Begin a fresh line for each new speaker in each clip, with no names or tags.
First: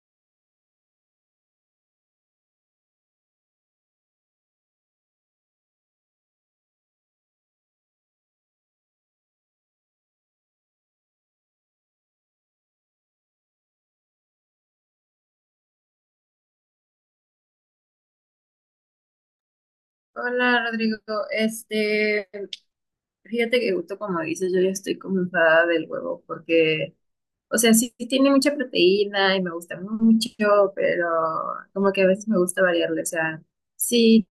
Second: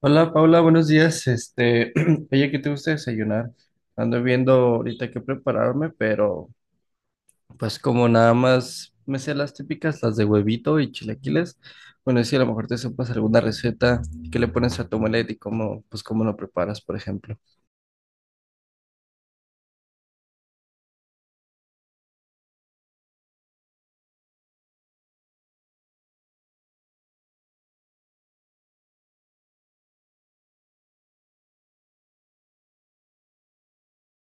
Hola Paula, buenos días. Oye, ¿qué te gusta desayunar? Ando viendo ahorita qué prepararme, pero pues como nada más me sé las típicas, las de huevito y chilaquiles, bueno, si a lo mejor te sepas alguna receta que le pones a tu omelette y cómo lo preparas, por ejemplo.
Hola Rodrigo, este, fíjate que justo como dices, yo ya estoy como enfadada del huevo porque, o sea, sí tiene mucha proteína y me gusta mucho, pero como que a veces me gusta variarle, o sea, sí.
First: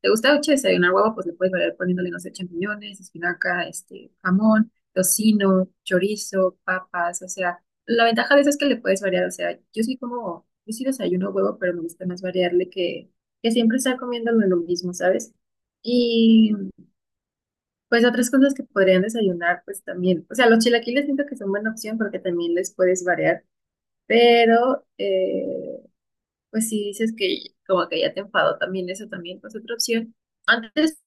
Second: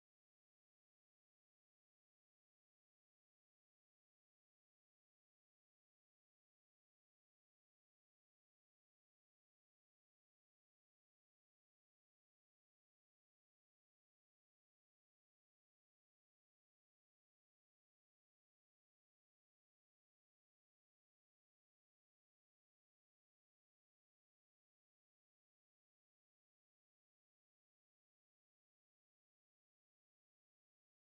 ¿Te gusta mucho desayunar huevo? Pues le puedes variar poniéndole, no sé, champiñones, espinaca, este, jamón, tocino, chorizo, papas, o sea, la ventaja de eso es que le puedes variar, o sea, yo sí como, yo sí desayuno huevo, pero me gusta más variarle que siempre estar comiéndolo lo mismo, ¿sabes? Y pues otras cosas que podrían desayunar, pues también, o sea, los chilaquiles siento que son buena opción porque también les puedes variar, pero pues si dices que como que ya te enfadó también eso también, pues otra opción. Antes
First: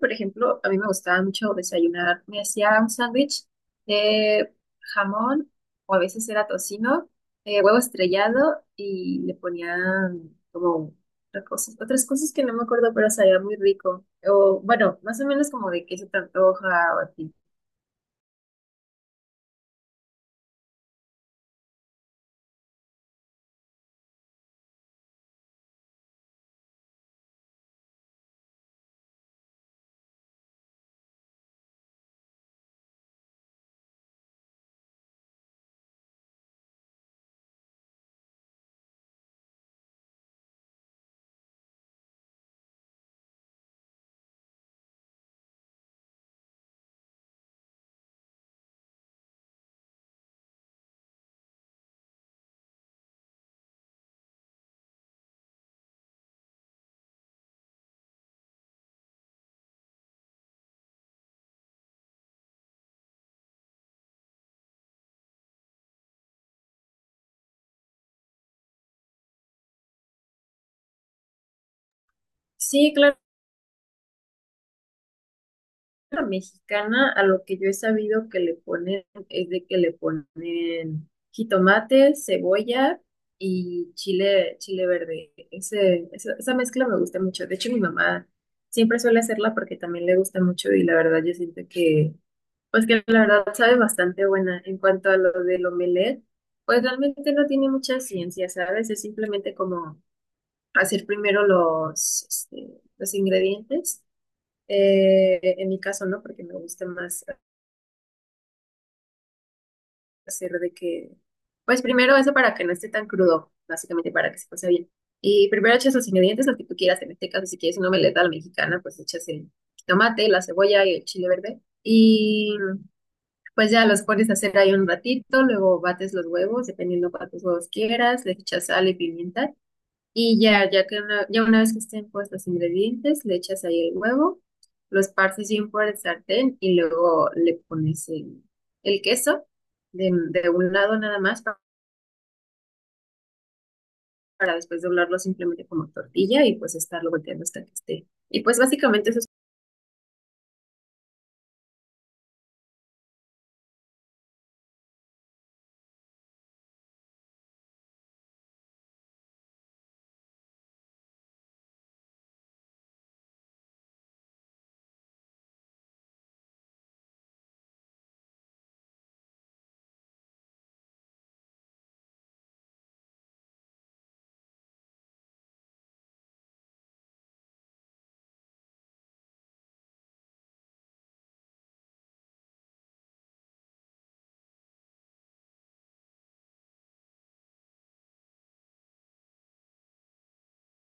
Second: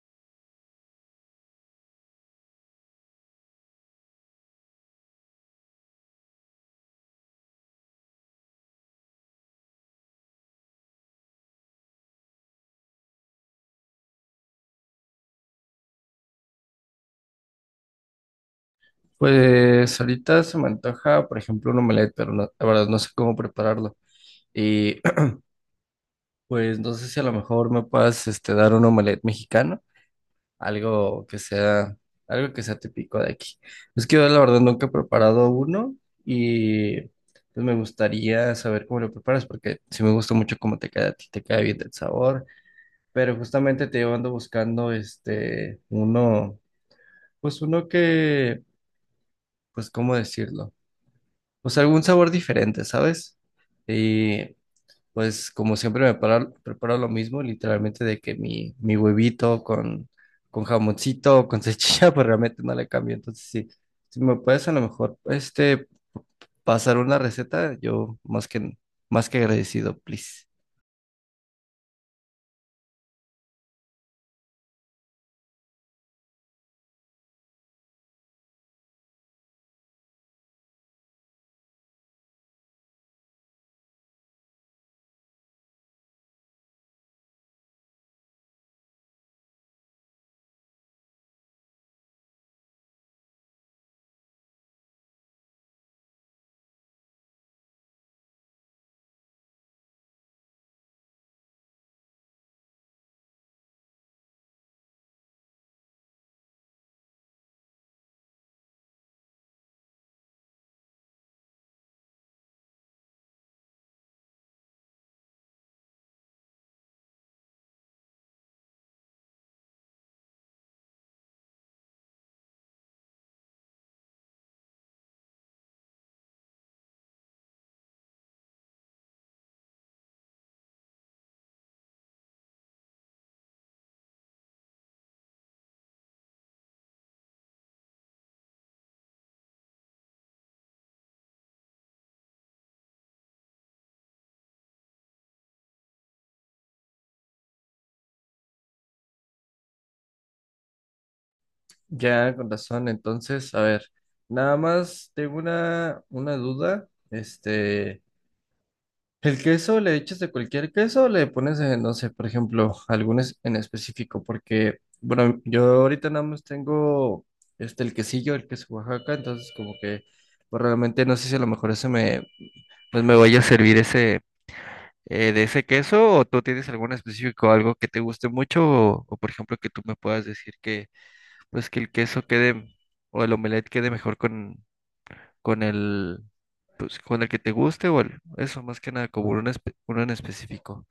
por ejemplo, a mí me gustaba mucho desayunar. Me hacía un sándwich de jamón, o a veces era tocino, huevo estrellado, y le ponían como otras cosas que no me acuerdo, pero sabía muy rico. O bueno, más o menos como de qué se te antoja o así.
Pues ahorita se me antoja, por ejemplo, un omelette, pero la verdad no sé cómo prepararlo. Y pues no sé si a lo mejor me puedas dar un omelette mexicano, algo que sea, algo que sea típico de aquí. Es que yo la verdad nunca he preparado uno y pues me gustaría saber cómo lo preparas porque sí me gusta mucho cómo te queda a ti, te queda bien el sabor, pero justamente te digo, ando buscando uno, pues uno que, pues cómo decirlo, pues algún sabor diferente, ¿sabes? Y pues como siempre preparo lo mismo, literalmente de que mi huevito con jamoncito, con cechilla, pues realmente no le cambio. Entonces, sí, si me puedes a lo mejor pasar una receta, yo más que agradecido, please.
Sí, claro. La mexicana, a lo que yo he sabido que le ponen, es de que le ponen jitomate, cebolla y chile, chile verde. Esa mezcla me gusta mucho. De hecho, mi mamá siempre suele hacerla porque también le gusta mucho y la verdad yo siento que, pues que la verdad sabe bastante buena. En cuanto a lo del omelette, pues realmente no tiene mucha ciencia, ¿sabes? Es simplemente como hacer primero los, este, los ingredientes en mi caso, ¿no? Porque me gusta más hacer de que, pues primero eso para que no esté tan crudo, básicamente para que se pase bien. Y primero echas los ingredientes, los que tú quieras, en este caso, si quieres una meleta a la mexicana, pues echas el tomate, la cebolla y el chile verde. Y pues ya los pones a hacer ahí un ratito, luego bates los huevos, dependiendo cuántos huevos quieras, le echas sal y pimienta. Y ya, ya una vez que estén puestos los ingredientes, le echas ahí el huevo, los partes bien por el sartén y luego le pones el queso de un lado nada más para, después doblarlo simplemente como tortilla y pues estarlo volteando hasta que esté. Y pues básicamente eso es.
Ya, con razón. Entonces, a ver, nada más tengo una duda. El queso le echas de cualquier queso, le pones, no sé, por ejemplo, algunos en específico, porque, bueno, yo ahorita nada más tengo el quesillo, el queso Oaxaca, entonces como que, pues realmente no sé si a lo mejor ese me, pues me vaya a servir ese, de ese queso, o tú tienes algún específico, algo que te guste mucho, o, por ejemplo que tú me puedas decir que, pues que el queso quede, o el omelette quede mejor con el, pues con el que te guste, o eso, más que nada, como uno en específico.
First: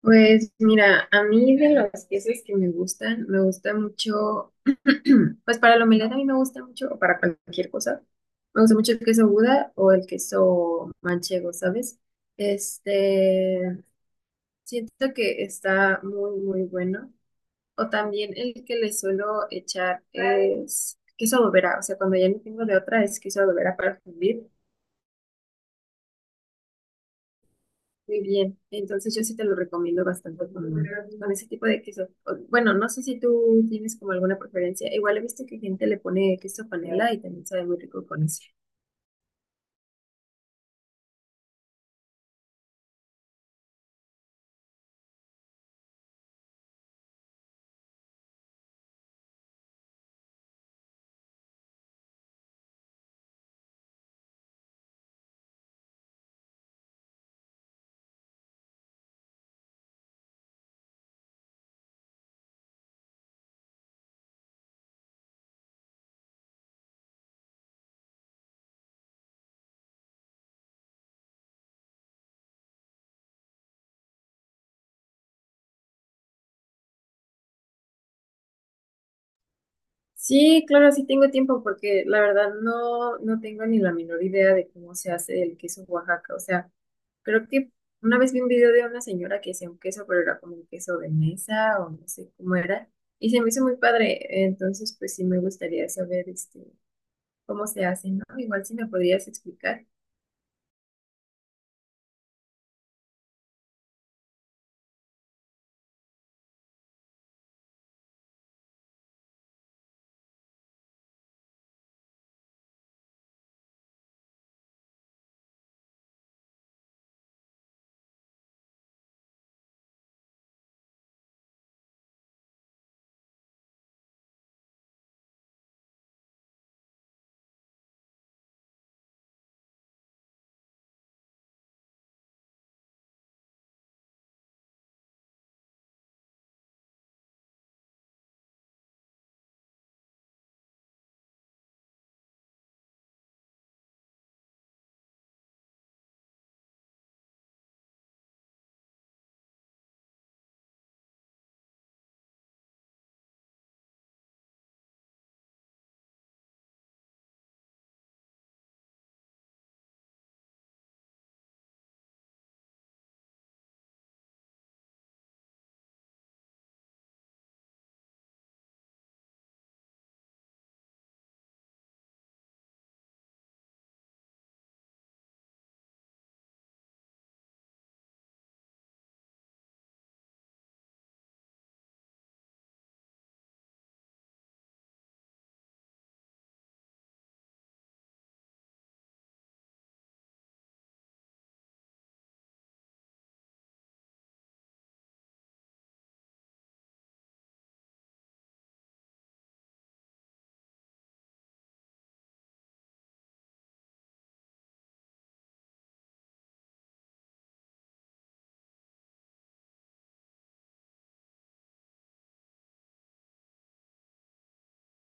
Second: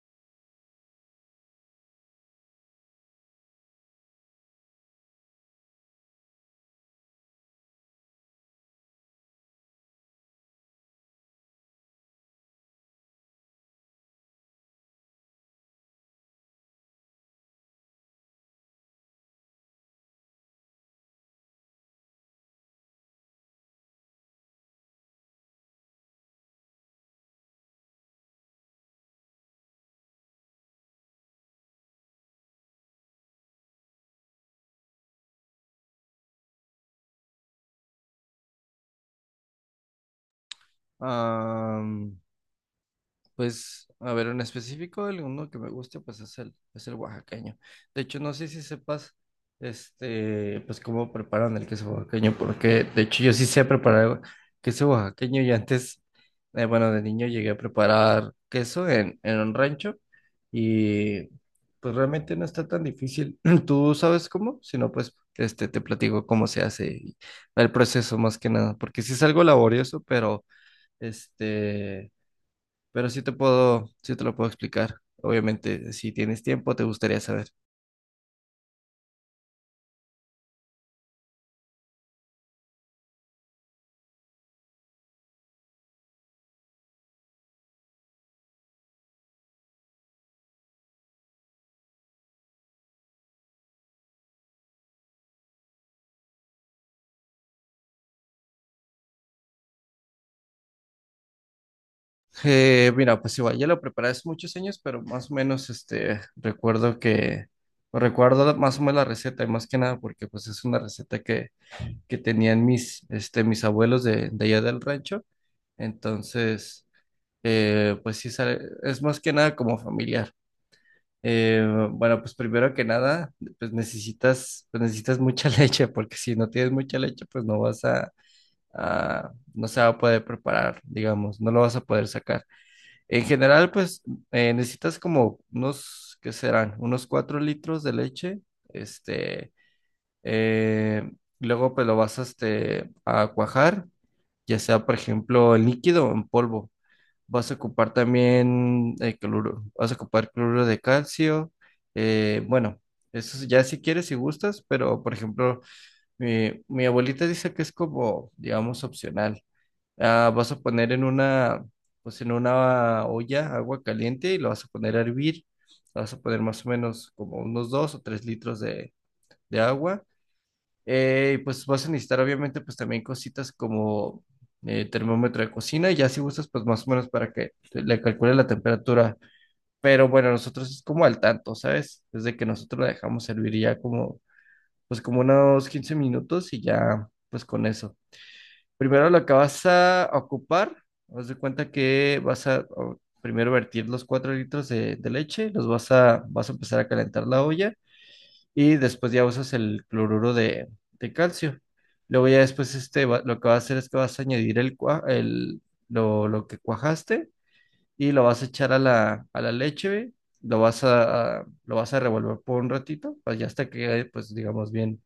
Pues mira, a mí de los quesos que me gustan, me gusta mucho. Pues para la humildad a mí me gusta mucho, o para cualquier cosa, me gusta mucho el queso Buda o el queso manchego, ¿sabes? Este, siento que está muy, muy bueno. O también el que le suelo echar es queso bobera, o sea, cuando ya no tengo de otra es queso bobera para fundir. Muy bien, entonces yo sí te lo recomiendo bastante con ese tipo de queso. O bueno, no sé si tú tienes como alguna preferencia. Igual he visto que gente le pone queso panela y también sabe muy rico con eso.
Am, pues, a ver, en específico, el uno que me gusta, pues es el oaxaqueño. De hecho, no sé si sepas, pues cómo preparan el queso oaxaqueño, porque de hecho yo sí sé preparar queso oaxaqueño y antes, bueno, de niño llegué a preparar queso en un rancho y pues realmente no está tan difícil. ¿Tú sabes cómo? Si no, pues, te platico cómo se hace y el proceso más que nada, porque sí es algo laborioso, pero... Este, pero sí te lo puedo explicar. Obviamente, si tienes tiempo, te gustaría saber.
Sí, claro, sí tengo tiempo porque la verdad no, no tengo ni la menor idea de cómo se hace el queso Oaxaca. O sea, creo que una vez vi un video de una señora que hacía un queso, pero era como un queso de mesa o no sé cómo era. Y se me hizo muy padre. Entonces, pues sí me gustaría saber este, cómo se hace, ¿no? Igual si me podrías explicar.
Mira, pues igual, ya lo preparé hace muchos años, pero más o menos, recuerdo más o menos la receta, y más que nada porque, pues, es una receta que tenían mis abuelos de allá del rancho. Entonces, pues sí, es más que nada como familiar. Eh, bueno, pues primero que nada, pues necesitas mucha leche, porque si no tienes mucha leche, pues no vas no se va a poder preparar, digamos, no lo vas a poder sacar. En general, pues necesitas como unos, ¿qué serán? Unos 4 litros de leche, este, eh, luego pues lo vas a, a cuajar, ya sea, por ejemplo, en líquido o en polvo. Vas a ocupar también cloruro, vas a ocupar cloruro de calcio. Bueno, eso es ya si quieres, y gustas, pero por ejemplo, mi abuelita dice que es como, digamos, opcional. Vas a poner en una olla agua caliente y lo vas a poner a hervir. Vas a poner más o menos como unos 2 o 3 litros de agua, y pues vas a necesitar obviamente pues también cositas como termómetro de cocina y ya si gustas pues más o menos para que le calcule la temperatura. Pero bueno, nosotros es como al tanto, ¿sabes? Desde que nosotros la dejamos hervir ya como pues como unos 15 minutos y ya pues con eso. Primero lo que vas a ocupar, haz de cuenta que vas a primero vertir los 4 litros de leche, los vas a empezar a calentar la olla y después ya usas el cloruro de calcio. Luego ya después lo que vas a hacer es que vas a añadir el, cua- el, lo que cuajaste y lo vas a echar a la leche, güey. Lo vas a revolver por un ratito, pues ya hasta que quede, pues digamos, bien,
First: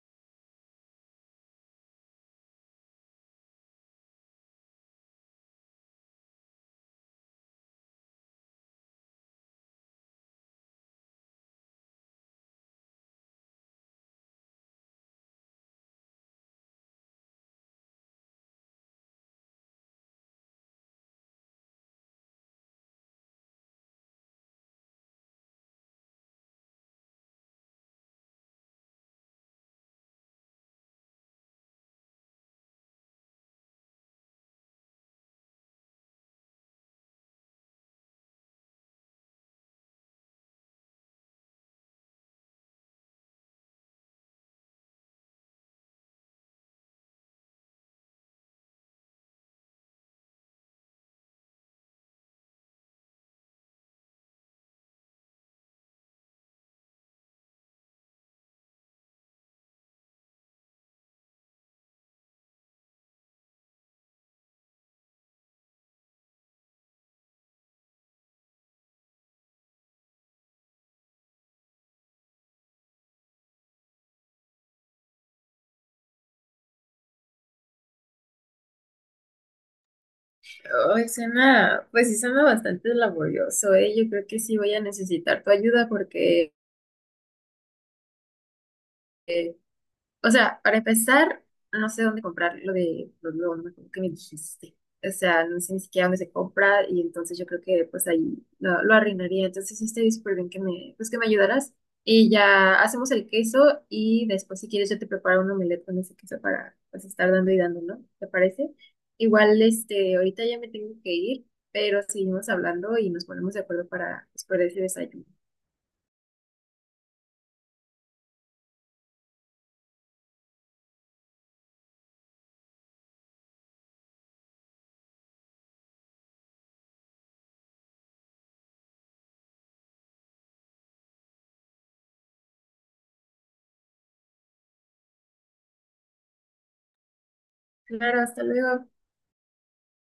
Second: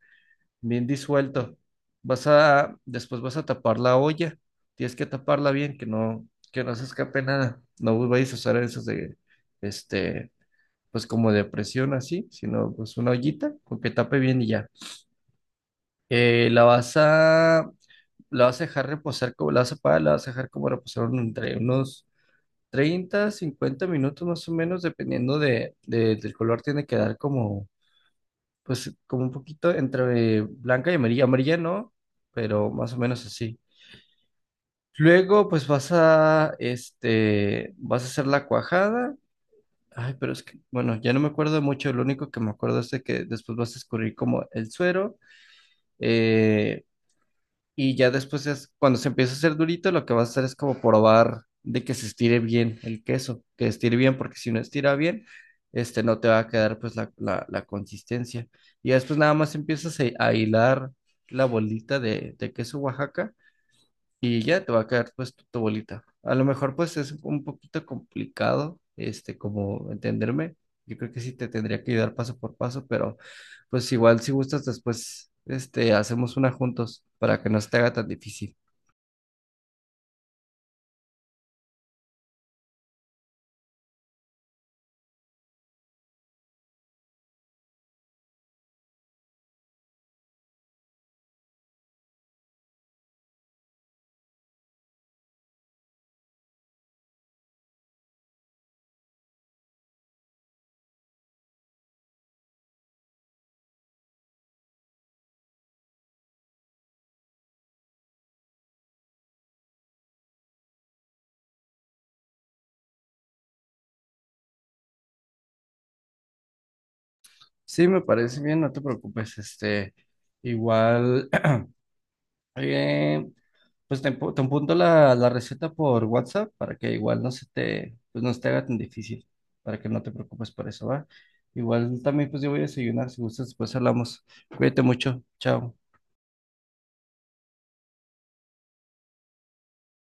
bien disuelto. Después vas a tapar la olla. Tienes que taparla bien, que no se escape nada. No vayas a usar esos este, pues como de presión así, sino pues una ollita con que tape bien y ya. Eh, la vas a, la vas a dejar reposar, como, la vas a apagar, la vas a dejar como reposar entre unos 30, 50 minutos más o menos, dependiendo del color, tiene que dar como, pues como un poquito entre blanca y amarilla, amarilla no, pero más o menos así. Luego, pues vas a hacer la cuajada. Ay, pero es que, bueno, ya no me acuerdo mucho, lo único que me acuerdo es de que después vas a escurrir como el suero, eh, y ya después cuando se empieza a hacer durito, lo que vas a hacer es como probar de que se estire bien el queso, que estire bien, porque si no estira bien, no te va a quedar pues la consistencia. Y ya después nada más empiezas a hilar la bolita de queso Oaxaca y ya te va a caer pues tu bolita. A lo mejor pues es un poquito complicado, como entenderme. Yo creo que sí te tendría que ayudar paso por paso, pero pues igual si gustas después, hacemos una juntos para que no se te haga tan difícil.
Ay, suena, pues sí suena bastante laborioso, ¿eh? Yo creo que sí voy a necesitar tu ayuda porque, o sea, para empezar, no sé dónde comprar lo de los globos, ¿no? Que me dijiste. O sea, no sé ni siquiera dónde se compra y entonces yo creo que pues ahí lo arruinaría. Entonces sí estaría súper bien que pues, que me ayudaras. Y ya hacemos el queso y después si quieres yo te preparo un omelette con ese queso para pues estar dando y dando, ¿no? ¿Te parece? Igual, este, ahorita ya me tengo que ir, pero seguimos hablando y nos ponemos de acuerdo para, pues, para ese desayuno.
Sí, me parece bien, no te preocupes, igual, eh, pues te apunto la receta por WhatsApp para que igual no se te haga tan difícil, para que no te preocupes por eso, ¿va? Igual también pues yo voy a desayunar, si gustas, después hablamos. Cuídate mucho, chao.
Claro, hasta luego.